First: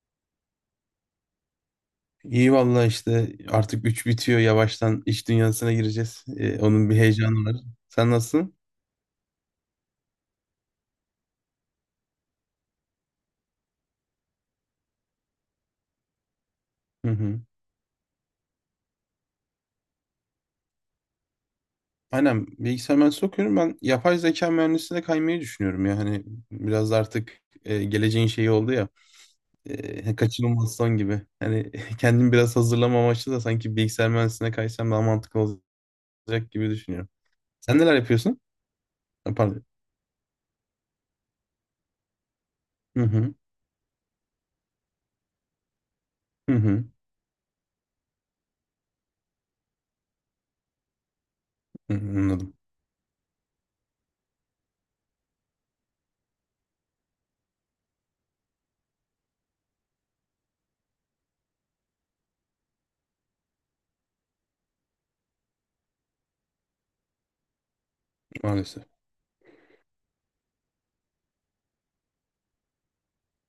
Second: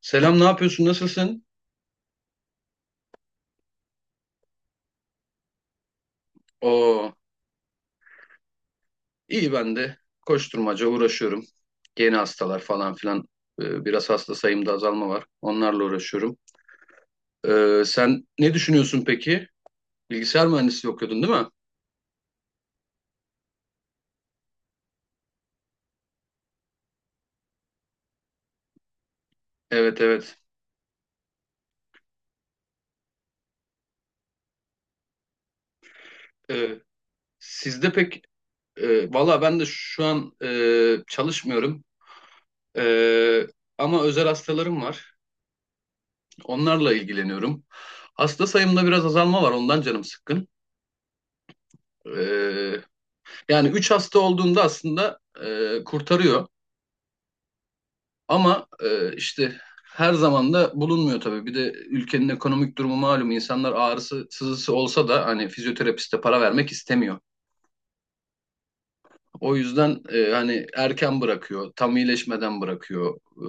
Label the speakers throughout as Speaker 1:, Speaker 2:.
Speaker 1: Selam, ne yapıyorsun? Nasılsın?
Speaker 2: İyi valla işte artık 3 bitiyor yavaştan iş dünyasına gireceğiz. Onun bir
Speaker 1: Oo,
Speaker 2: heyecanı var. Sen nasılsın?
Speaker 1: iyi ben de. Koşturmaca uğraşıyorum. Yeni hastalar falan filan. Biraz hasta sayımda azalma var. Onlarla uğraşıyorum.
Speaker 2: Hı hı.
Speaker 1: Sen ne düşünüyorsun peki? Bilgisayar mühendisliği okuyordun değil mi?
Speaker 2: Aynen, bilgisayar mühendisliği okuyorum. Ben yapay zeka mühendisliğine kaymayı düşünüyorum ya. Hani biraz da artık geleceğin şeyi oldu ya.
Speaker 1: Evet evet.
Speaker 2: Kaçınılmaz son gibi. Hani kendimi biraz hazırlama amaçlı da sanki bilgisayar mühendisliğine kaysam daha mantıklı olacak
Speaker 1: Ee,
Speaker 2: gibi düşünüyorum. Sen
Speaker 1: Sizde
Speaker 2: neler
Speaker 1: pek
Speaker 2: yapıyorsun? Ha,
Speaker 1: valla ben de
Speaker 2: pardon.
Speaker 1: şu an çalışmıyorum.
Speaker 2: Hı hı.
Speaker 1: Ee, Ama özel hastalarım var.
Speaker 2: Hı hı.
Speaker 1: Onlarla ilgileniyorum. Hasta sayımda biraz azalma var. Ondan canım sıkkın.
Speaker 2: Hı hı.
Speaker 1: E,
Speaker 2: Anladım,
Speaker 1: Yani 3 hasta olduğunda aslında kurtarıyor ama işte her zaman da bulunmuyor tabii. Bir de ülkenin ekonomik durumu malum. İnsanlar ağrısı, sızısı olsa da hani fizyoterapiste para vermek istemiyor.
Speaker 2: maalesef.
Speaker 1: O yüzden hani erken bırakıyor, tam iyileşmeden bırakıyor.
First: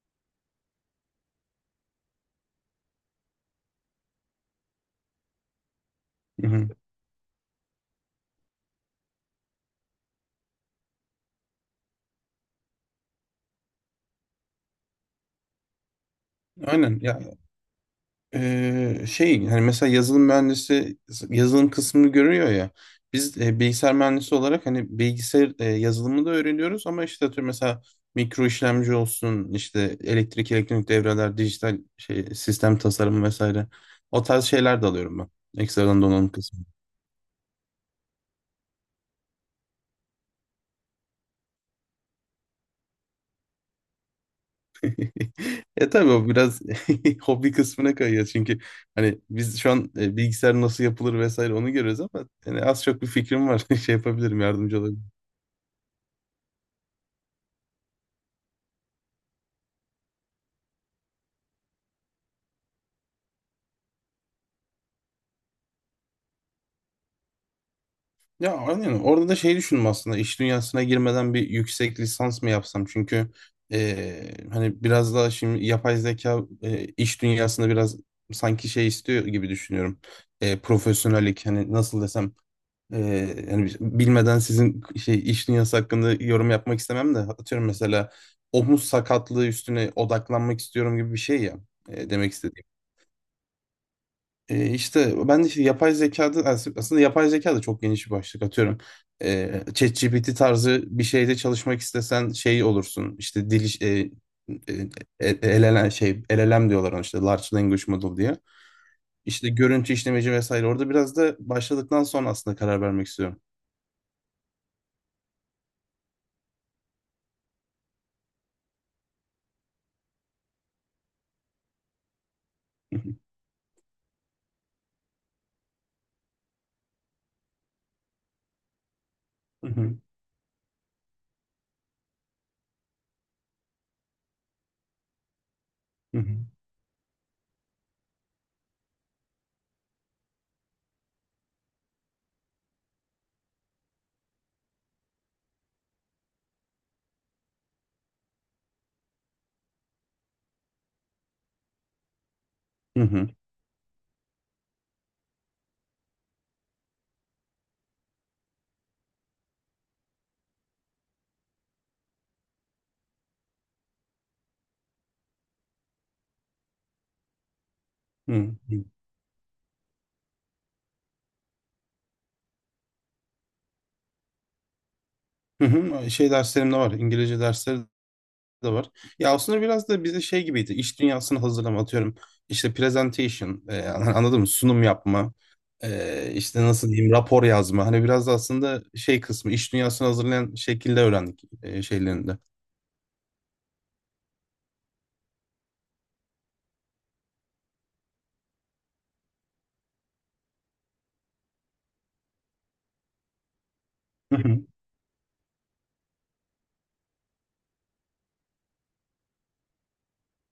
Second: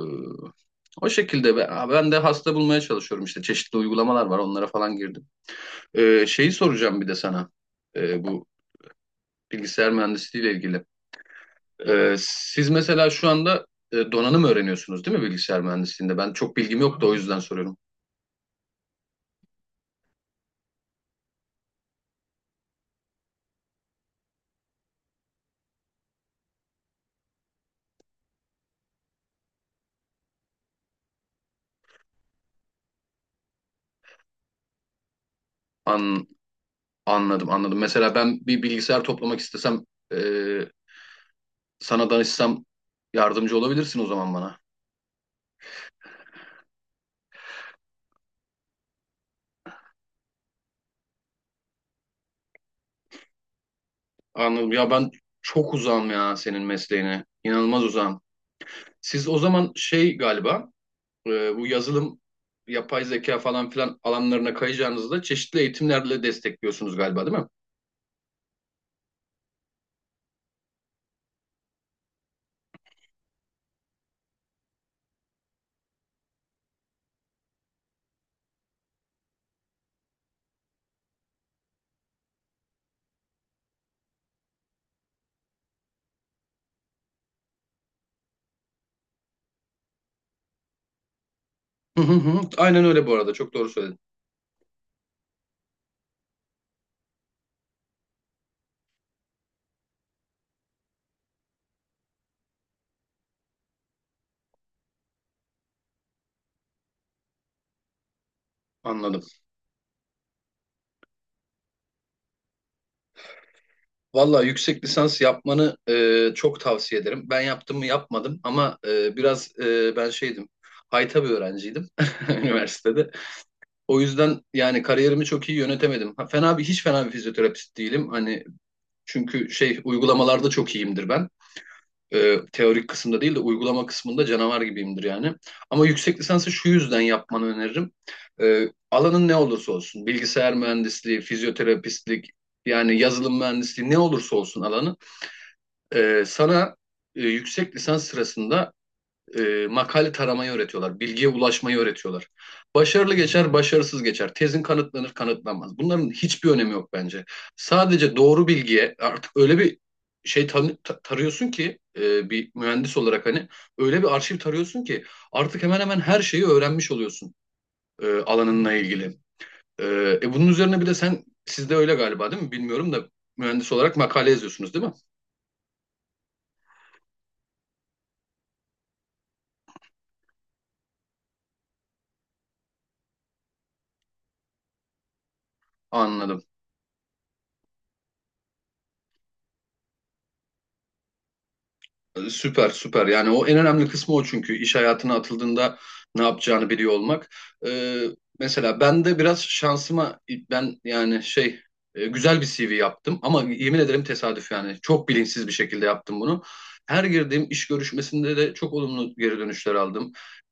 Speaker 1: O şekilde ben de hasta bulmaya çalışıyorum işte. Çeşitli uygulamalar var, onlara falan girdim.
Speaker 2: Hı
Speaker 1: Şeyi
Speaker 2: hı.
Speaker 1: soracağım bir de sana. Bu bilgisayar mühendisliği ile ilgili. Siz mesela şu anda donanım öğreniyorsunuz değil mi bilgisayar mühendisliğinde? Ben çok bilgim
Speaker 2: Aynen
Speaker 1: yok da o
Speaker 2: ya.
Speaker 1: yüzden soruyorum.
Speaker 2: Şey, hani mesela yazılım mühendisi yazılım kısmını görüyor ya, biz bilgisayar mühendisi olarak hani bilgisayar yazılımı da öğreniyoruz ama işte atıyorum mesela mikro işlemci olsun, işte elektrik elektronik devreler, dijital şey, sistem tasarımı vesaire, o tarz şeyler de alıyorum ben, ekstradan
Speaker 1: An
Speaker 2: donanım kısmı.
Speaker 1: Anladım anladım. Mesela ben bir bilgisayar toplamak istesem e, sana danışsam yardımcı olabilirsin o zaman bana.
Speaker 2: E tabii, o biraz hobi kısmına kayıyor çünkü hani biz şu an bilgisayar nasıl yapılır vesaire onu görüyoruz, ama yani az çok bir fikrim var. Şey yapabilirim,
Speaker 1: Anladım.
Speaker 2: yardımcı.
Speaker 1: Ya ben çok uzağım ya senin mesleğine. İnanılmaz uzağım. Siz o zaman şey galiba bu yazılım, yapay zeka falan filan alanlarına kayacağınızda çeşitli eğitimlerle destekliyorsunuz galiba değil mi?
Speaker 2: Ya aynen, orada da şey düşündüm aslında, iş dünyasına girmeden bir yüksek lisans mı yapsam, çünkü hani biraz daha şimdi yapay zeka iş dünyasında biraz sanki şey istiyor gibi düşünüyorum. Profesyonellik, hani nasıl desem, hani bilmeden sizin şey iş dünyası hakkında yorum yapmak istemem de, atıyorum mesela omuz sakatlığı üstüne odaklanmak istiyorum gibi bir şey ya.
Speaker 1: Hı hı
Speaker 2: Demek
Speaker 1: hı. Aynen öyle bu arada. Çok doğru söyledin.
Speaker 2: işte ben de işte yapay zekada aslında yapay zeka da çok geniş bir başlık, atıyorum. E, ChatGPT tarzı bir şeyde çalışmak istesen şey olursun. İşte dil iş- e, e, e, LLM, LLM diyorlar ona, işte Large Language Model diye.
Speaker 1: Anladım.
Speaker 2: İşte görüntü işlemeci vesaire. Orada biraz da başladıktan sonra aslında karar vermek istiyorum.
Speaker 1: Valla yüksek lisans yapmanı çok tavsiye ederim. Ben yaptım mı yapmadım ama biraz ben şeydim, hayta bir öğrenciydim
Speaker 2: Hı
Speaker 1: üniversitede.
Speaker 2: hı.
Speaker 1: O yüzden yani kariyerimi çok iyi yönetemedim. Ha, fena bir hiç fena bir fizyoterapist değilim. Hani çünkü
Speaker 2: Hı
Speaker 1: şey
Speaker 2: hı.
Speaker 1: uygulamalarda çok iyiyimdir ben. Teorik kısımda değil de uygulama kısmında canavar gibiyimdir yani. Ama
Speaker 2: Hı
Speaker 1: yüksek
Speaker 2: hı.
Speaker 1: lisansı şu yüzden yapmanı öneririm. Alanın ne olursa olsun, bilgisayar mühendisliği, fizyoterapistlik, yani yazılım mühendisliği ne olursa olsun alanı. Sana yüksek lisans sırasında makale taramayı öğretiyorlar, bilgiye ulaşmayı öğretiyorlar.
Speaker 2: Hı
Speaker 1: Başarılı
Speaker 2: hı.
Speaker 1: geçer, başarısız geçer. Tezin kanıtlanır, kanıtlanmaz. Bunların hiçbir önemi yok bence. Sadece doğru bilgiye artık öyle bir şey tarıyorsun ki bir mühendis olarak hani öyle bir arşiv tarıyorsun ki artık hemen hemen her şeyi öğrenmiş oluyorsun
Speaker 2: Hı
Speaker 1: alanınla
Speaker 2: hı.
Speaker 1: ilgili. E, Bunun üzerine bir de sen sizde öyle galiba değil mi? Bilmiyorum da mühendis olarak makale yazıyorsunuz değil mi?
Speaker 2: Hı hı. Şey, derslerim de var. İngilizce dersleri da var. Ya aslında biraz da bize şey gibiydi. İş dünyasını hazırlama, atıyorum. İşte presentation, anladın mı? Sunum yapma,
Speaker 1: Anladım.
Speaker 2: işte nasıl diyeyim, rapor yazma. Hani biraz da aslında şey kısmı iş dünyasını hazırlayan şekilde öğrendik şeylerinde.
Speaker 1: Süper süper yani o en önemli kısmı o çünkü iş hayatına atıldığında ne yapacağını biliyor olmak. Ee, Mesela ben de biraz şansıma ben yani şey güzel bir CV yaptım ama yemin ederim
Speaker 2: Hı
Speaker 1: tesadüf
Speaker 2: hı.
Speaker 1: yani çok bilinçsiz bir şekilde yaptım bunu. Her girdiğim iş görüşmesinde de çok olumlu geri dönüşler aldım.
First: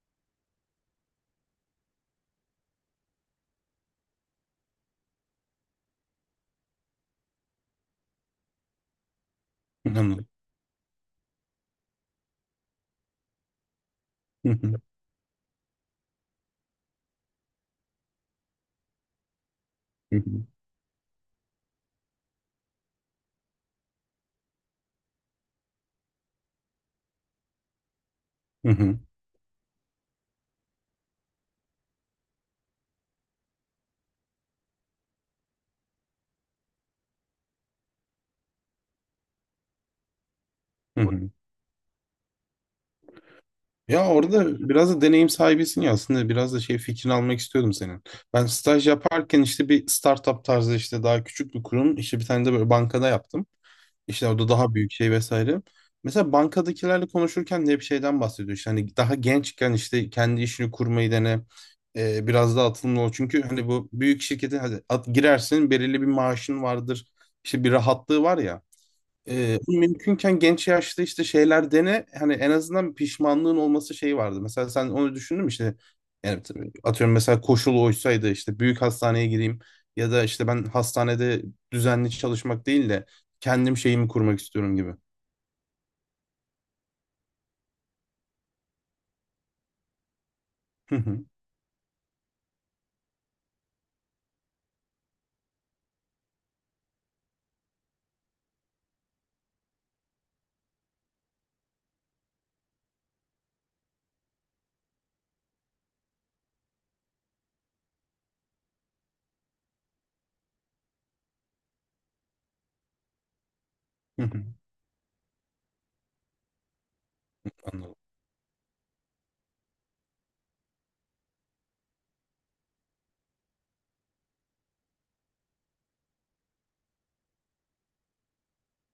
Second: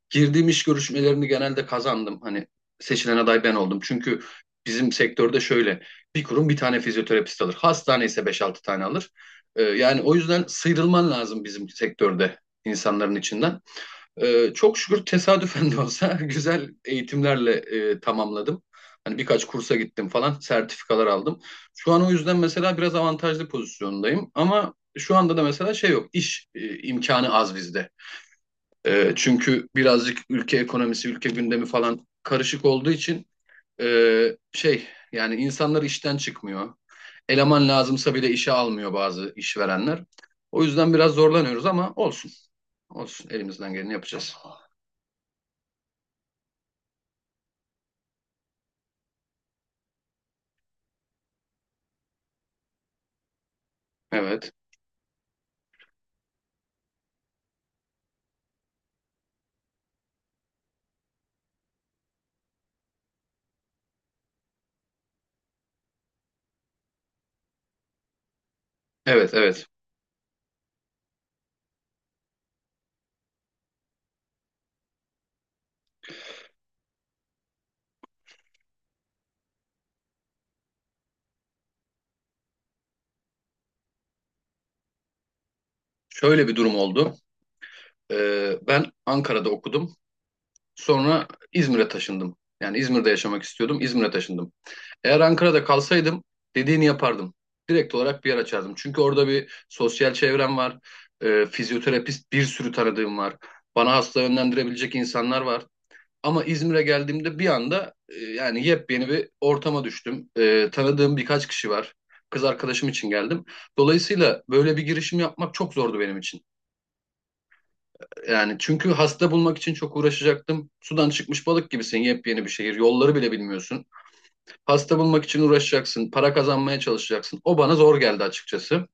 Speaker 1: Girdiğim iş görüşmelerini genelde kazandım hani seçilen aday ben oldum çünkü bizim sektörde şöyle bir kurum bir tane fizyoterapist alır hastane ise beş altı tane alır. Yani o
Speaker 2: Anladım.
Speaker 1: yüzden sıyrılman lazım bizim sektörde insanların içinden.
Speaker 2: Hı hı.
Speaker 1: Çok şükür tesadüfen de olsa güzel eğitimlerle tamamladım. Hani birkaç kursa gittim
Speaker 2: Hı
Speaker 1: falan,
Speaker 2: hı.
Speaker 1: sertifikalar aldım. Şu an o yüzden mesela biraz avantajlı pozisyondayım. Ama şu anda da mesela şey yok, iş imkanı az bizde.
Speaker 2: Hı hı.
Speaker 1: Çünkü birazcık ülke ekonomisi, ülke gündemi falan karışık olduğu için şey yani insanlar işten çıkmıyor. Eleman lazımsa bile işe almıyor bazı işverenler. O yüzden
Speaker 2: Hı
Speaker 1: biraz
Speaker 2: hı.
Speaker 1: zorlanıyoruz ama olsun. Olsun elimizden geleni
Speaker 2: Ya
Speaker 1: yapacağız.
Speaker 2: orada biraz da deneyim sahibisin ya, aslında biraz da şey fikrini almak istiyordum senin. Ben staj yaparken işte bir startup tarzı, işte daha küçük bir kurum, işte bir tane de böyle bankada yaptım. İşte orada
Speaker 1: Evet.
Speaker 2: daha büyük şey vesaire. Mesela bankadakilerle konuşurken de hep şeyden bahsediyor. İşte hani daha gençken işte kendi işini kurmayı dene. Biraz daha atılımlı ol. Çünkü hani bu büyük şirkete hadi at, girersin, belirli bir maaşın vardır. İşte bir rahatlığı var ya.
Speaker 1: Evet evet.
Speaker 2: Mümkünken genç yaşta işte şeyler dene, hani en azından bir pişmanlığın olması şeyi vardı. Mesela sen onu düşündün mü işte, yani tabii atıyorum mesela koşul oysaydı işte büyük hastaneye gireyim, ya da işte ben hastanede düzenli çalışmak değil de kendim şeyimi kurmak istiyorum gibi.
Speaker 1: Şöyle bir durum oldu. Ben Ankara'da okudum.
Speaker 2: Hı hı.
Speaker 1: Sonra İzmir'e taşındım. Yani İzmir'de yaşamak istiyordum. İzmir'e taşındım. Eğer Ankara'da kalsaydım dediğini yapardım. Direkt olarak bir yer açardım. Çünkü orada bir sosyal çevrem var. Fizyoterapist bir sürü tanıdığım var. Bana hasta yönlendirebilecek insanlar var. Ama İzmir'e geldiğimde bir anda yani yepyeni bir ortama düştüm. Tanıdığım birkaç kişi var. Kız arkadaşım için geldim.
Speaker 2: Hı
Speaker 1: Dolayısıyla
Speaker 2: hı.
Speaker 1: böyle bir girişim yapmak çok zordu benim için.
Speaker 2: Anladım.
Speaker 1: Yani çünkü hasta bulmak için çok uğraşacaktım. Sudan çıkmış balık gibisin, yepyeni bir şehir. Yolları bile bilmiyorsun. Hasta bulmak için uğraşacaksın, para kazanmaya çalışacaksın. O bana zor geldi açıkçası.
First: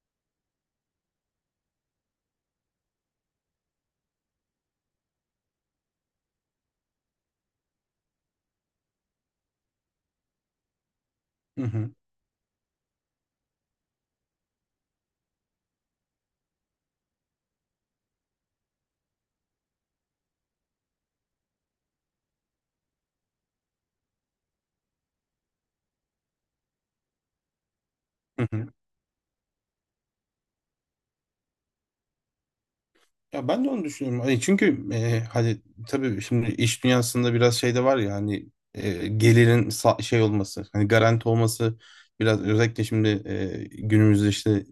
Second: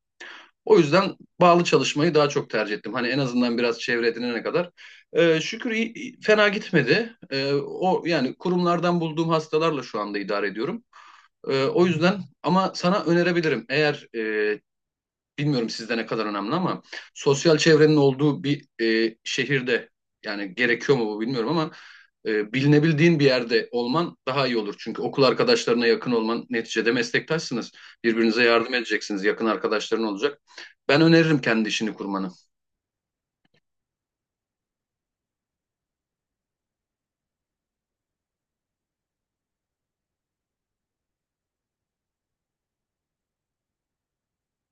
Speaker 1: O yüzden bağlı çalışmayı daha çok tercih ettim. Hani en azından biraz çevre edinene kadar. Şükür fena gitmedi. O yani kurumlardan bulduğum hastalarla şu anda idare ediyorum.
Speaker 2: Hı
Speaker 1: O
Speaker 2: hı.
Speaker 1: yüzden ama sana önerebilirim. Eğer bilmiyorum sizde ne kadar önemli ama sosyal çevrenin olduğu bir şehirde yani gerekiyor mu bu bilmiyorum ama bilinebildiğin bir yerde olman daha iyi olur. Çünkü okul arkadaşlarına yakın olman neticede meslektaşsınız. Birbirinize
Speaker 2: Hı hı.
Speaker 1: yardım edeceksiniz. Yakın arkadaşların olacak. Ben öneririm kendi işini kurmanı.
Speaker 2: Ya ben de onu düşünüyorum. Hani çünkü hani tabii şimdi iş dünyasında biraz şey de var ya, hani gelirin şey olması, hani garanti olması, biraz özellikle şimdi günümüzde işte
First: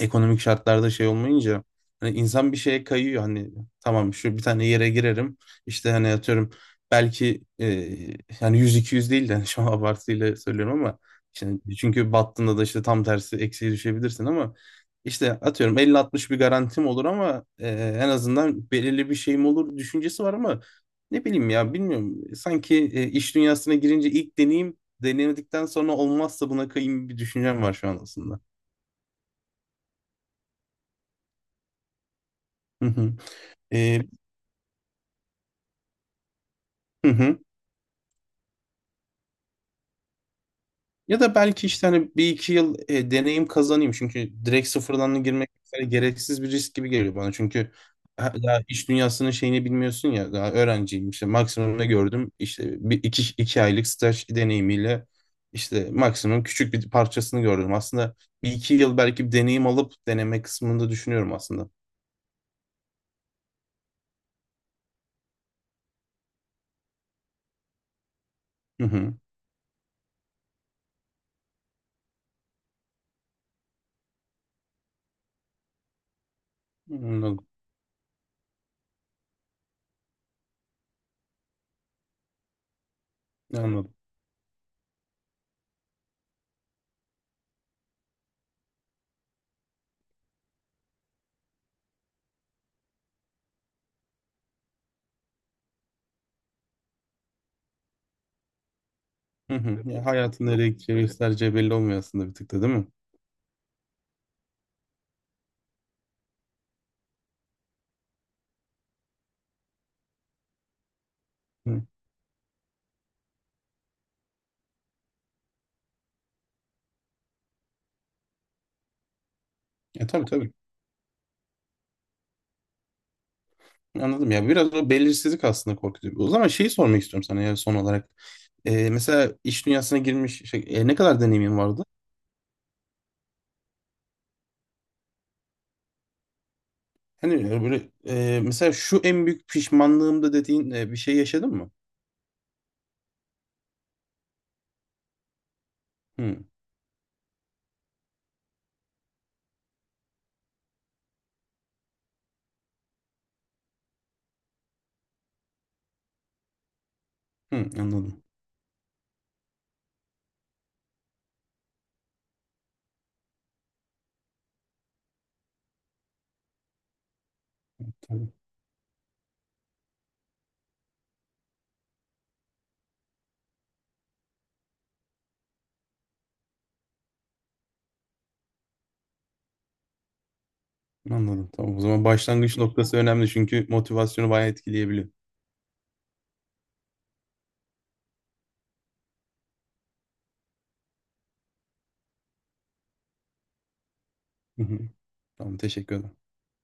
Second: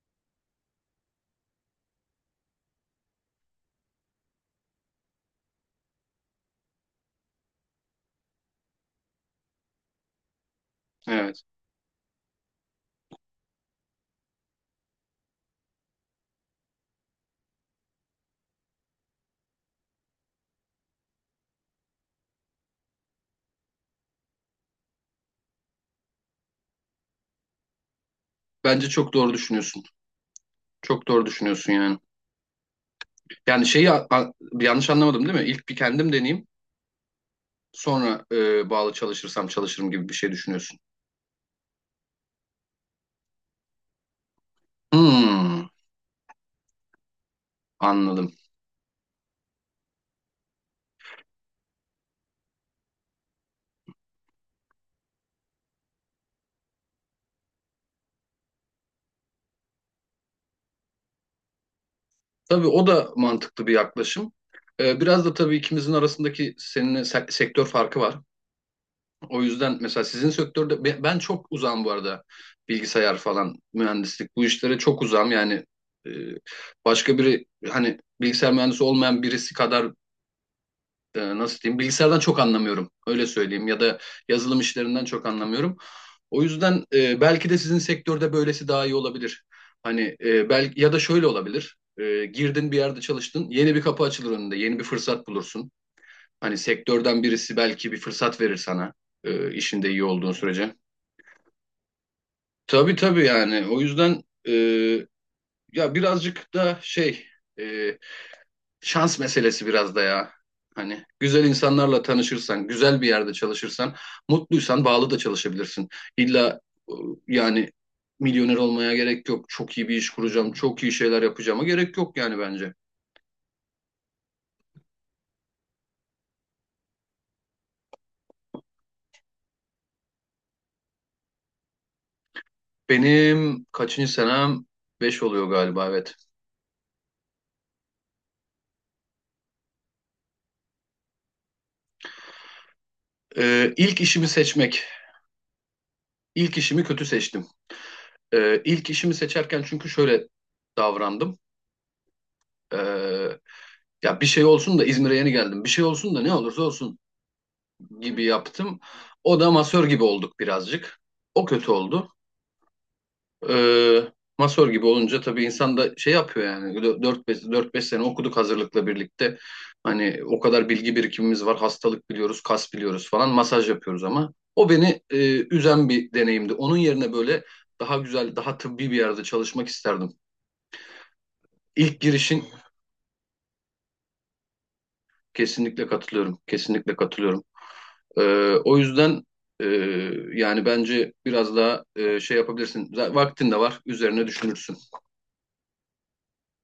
Speaker 2: ekonomik şartlarda şey olmayınca hani insan bir şeye kayıyor, hani tamam şu bir tane yere girerim, işte hani atıyorum belki yani 100-200 değil de hani şu an abartıyla söylüyorum ama
Speaker 1: Evet.
Speaker 2: şimdi çünkü battığında da işte tam tersi eksiye düşebilirsin, ama işte atıyorum 50-60 bir garantim olur, ama en azından belirli bir şeyim olur düşüncesi var, ama ne bileyim ya, bilmiyorum, sanki iş dünyasına girince ilk deneyim, denemedikten sonra olmazsa buna kayayım bir düşüncem var şu an aslında.
Speaker 1: Bence çok doğru düşünüyorsun. Çok doğru düşünüyorsun yani.
Speaker 2: Hı hı.
Speaker 1: Yani şeyi yanlış anlamadım değil mi? İlk bir kendim deneyeyim.
Speaker 2: Hı hı.
Speaker 1: Sonra bağlı çalışırsam çalışırım gibi bir şey düşünüyorsun.
Speaker 2: Ya da belki işte hani bir iki yıl deneyim kazanayım. Çünkü direkt sıfırdan girmek
Speaker 1: Hmm,
Speaker 2: mesela gereksiz bir risk gibi geliyor bana. Çünkü
Speaker 1: anladım.
Speaker 2: daha iş dünyasının şeyini bilmiyorsun ya. Daha öğrenciyim, işte maksimum ne gördüm? İşte bir iki, iki aylık staj deneyimiyle işte maksimum küçük bir parçasını gördüm. Aslında bir iki yıl belki bir deneyim alıp deneme kısmında düşünüyorum aslında.
Speaker 1: Tabii o da mantıklı bir yaklaşım. Biraz da tabii ikimizin arasındaki seninle sektör farkı var.
Speaker 2: Hı hı.
Speaker 1: O yüzden mesela sizin sektörde ben çok uzağım bu arada, bilgisayar falan mühendislik bu işlere çok uzağım yani. e, Başka biri
Speaker 2: Anladım.
Speaker 1: hani bilgisayar mühendisi olmayan birisi kadar nasıl diyeyim bilgisayardan çok anlamıyorum, öyle söyleyeyim, ya
Speaker 2: Anladım.
Speaker 1: da yazılım işlerinden çok anlamıyorum. O yüzden belki de sizin sektörde böylesi daha iyi olabilir. Hani belki ya da şöyle olabilir. Girdin bir yerde çalıştın, yeni bir kapı açılır önünde, yeni bir fırsat bulursun. Hani sektörden birisi belki bir fırsat verir sana
Speaker 2: Hı hı.
Speaker 1: işinde iyi
Speaker 2: Ya
Speaker 1: olduğun
Speaker 2: hayatın nereye
Speaker 1: sürece.
Speaker 2: gideceği, göstereceği belli olmuyor aslında bir tık da, değil mi?
Speaker 1: Tabii tabii yani o yüzden e, ya birazcık da şey e, şans meselesi biraz da ya. Hani güzel
Speaker 2: Hı.
Speaker 1: insanlarla tanışırsan, güzel bir yerde çalışırsan, mutluysan bağlı da çalışabilirsin. İlla e, yani milyoner olmaya gerek yok. Çok iyi bir
Speaker 2: E
Speaker 1: iş
Speaker 2: tabii,
Speaker 1: kuracağım,
Speaker 2: tabii.
Speaker 1: çok iyi şeyler yapacağıma gerek yok yani bence.
Speaker 2: Anladım ya, biraz o belirsizlik aslında korkutuyor. O zaman şeyi sormak istiyorum sana ya, son olarak. Mesela iş dünyasına girmiş şey, ne kadar deneyimin vardı?
Speaker 1: Benim kaçıncı senem? Beş oluyor galiba, evet.
Speaker 2: Hani böyle mesela şu en büyük pişmanlığımda dediğin bir şey yaşadın mı?
Speaker 1: İlk işimi seçmek.
Speaker 2: Hı,
Speaker 1: İlk işimi kötü seçtim. İlk işimi seçerken çünkü şöyle davrandım. Ee, Ya bir şey olsun da İzmir'e yeni geldim. Bir şey olsun da ne olursa olsun
Speaker 2: hı, anladım.
Speaker 1: gibi yaptım. O da masör gibi olduk birazcık. O kötü oldu. Ee, Masör gibi olunca tabii insan da şey yapıyor yani dört beş sene
Speaker 2: Tamam,
Speaker 1: okuduk hazırlıkla birlikte. Hani o kadar bilgi birikimimiz var. Hastalık biliyoruz, kas biliyoruz falan. Masaj yapıyoruz ama o beni üzen bir deneyimdi. Onun yerine böyle daha güzel, daha tıbbi bir yerde çalışmak isterdim.
Speaker 2: anladım. Tamam, o
Speaker 1: İlk
Speaker 2: zaman
Speaker 1: girişin
Speaker 2: başlangıç noktası önemli çünkü motivasyonu bayağı etkileyebiliyor.
Speaker 1: kesinlikle katılıyorum. Kesinlikle katılıyorum. O yüzden e, yani bence biraz daha şey yapabilirsin. Vaktin de var, üzerine
Speaker 2: Hı
Speaker 1: düşünürsün.
Speaker 2: hı. Tamam, teşekkür ederim.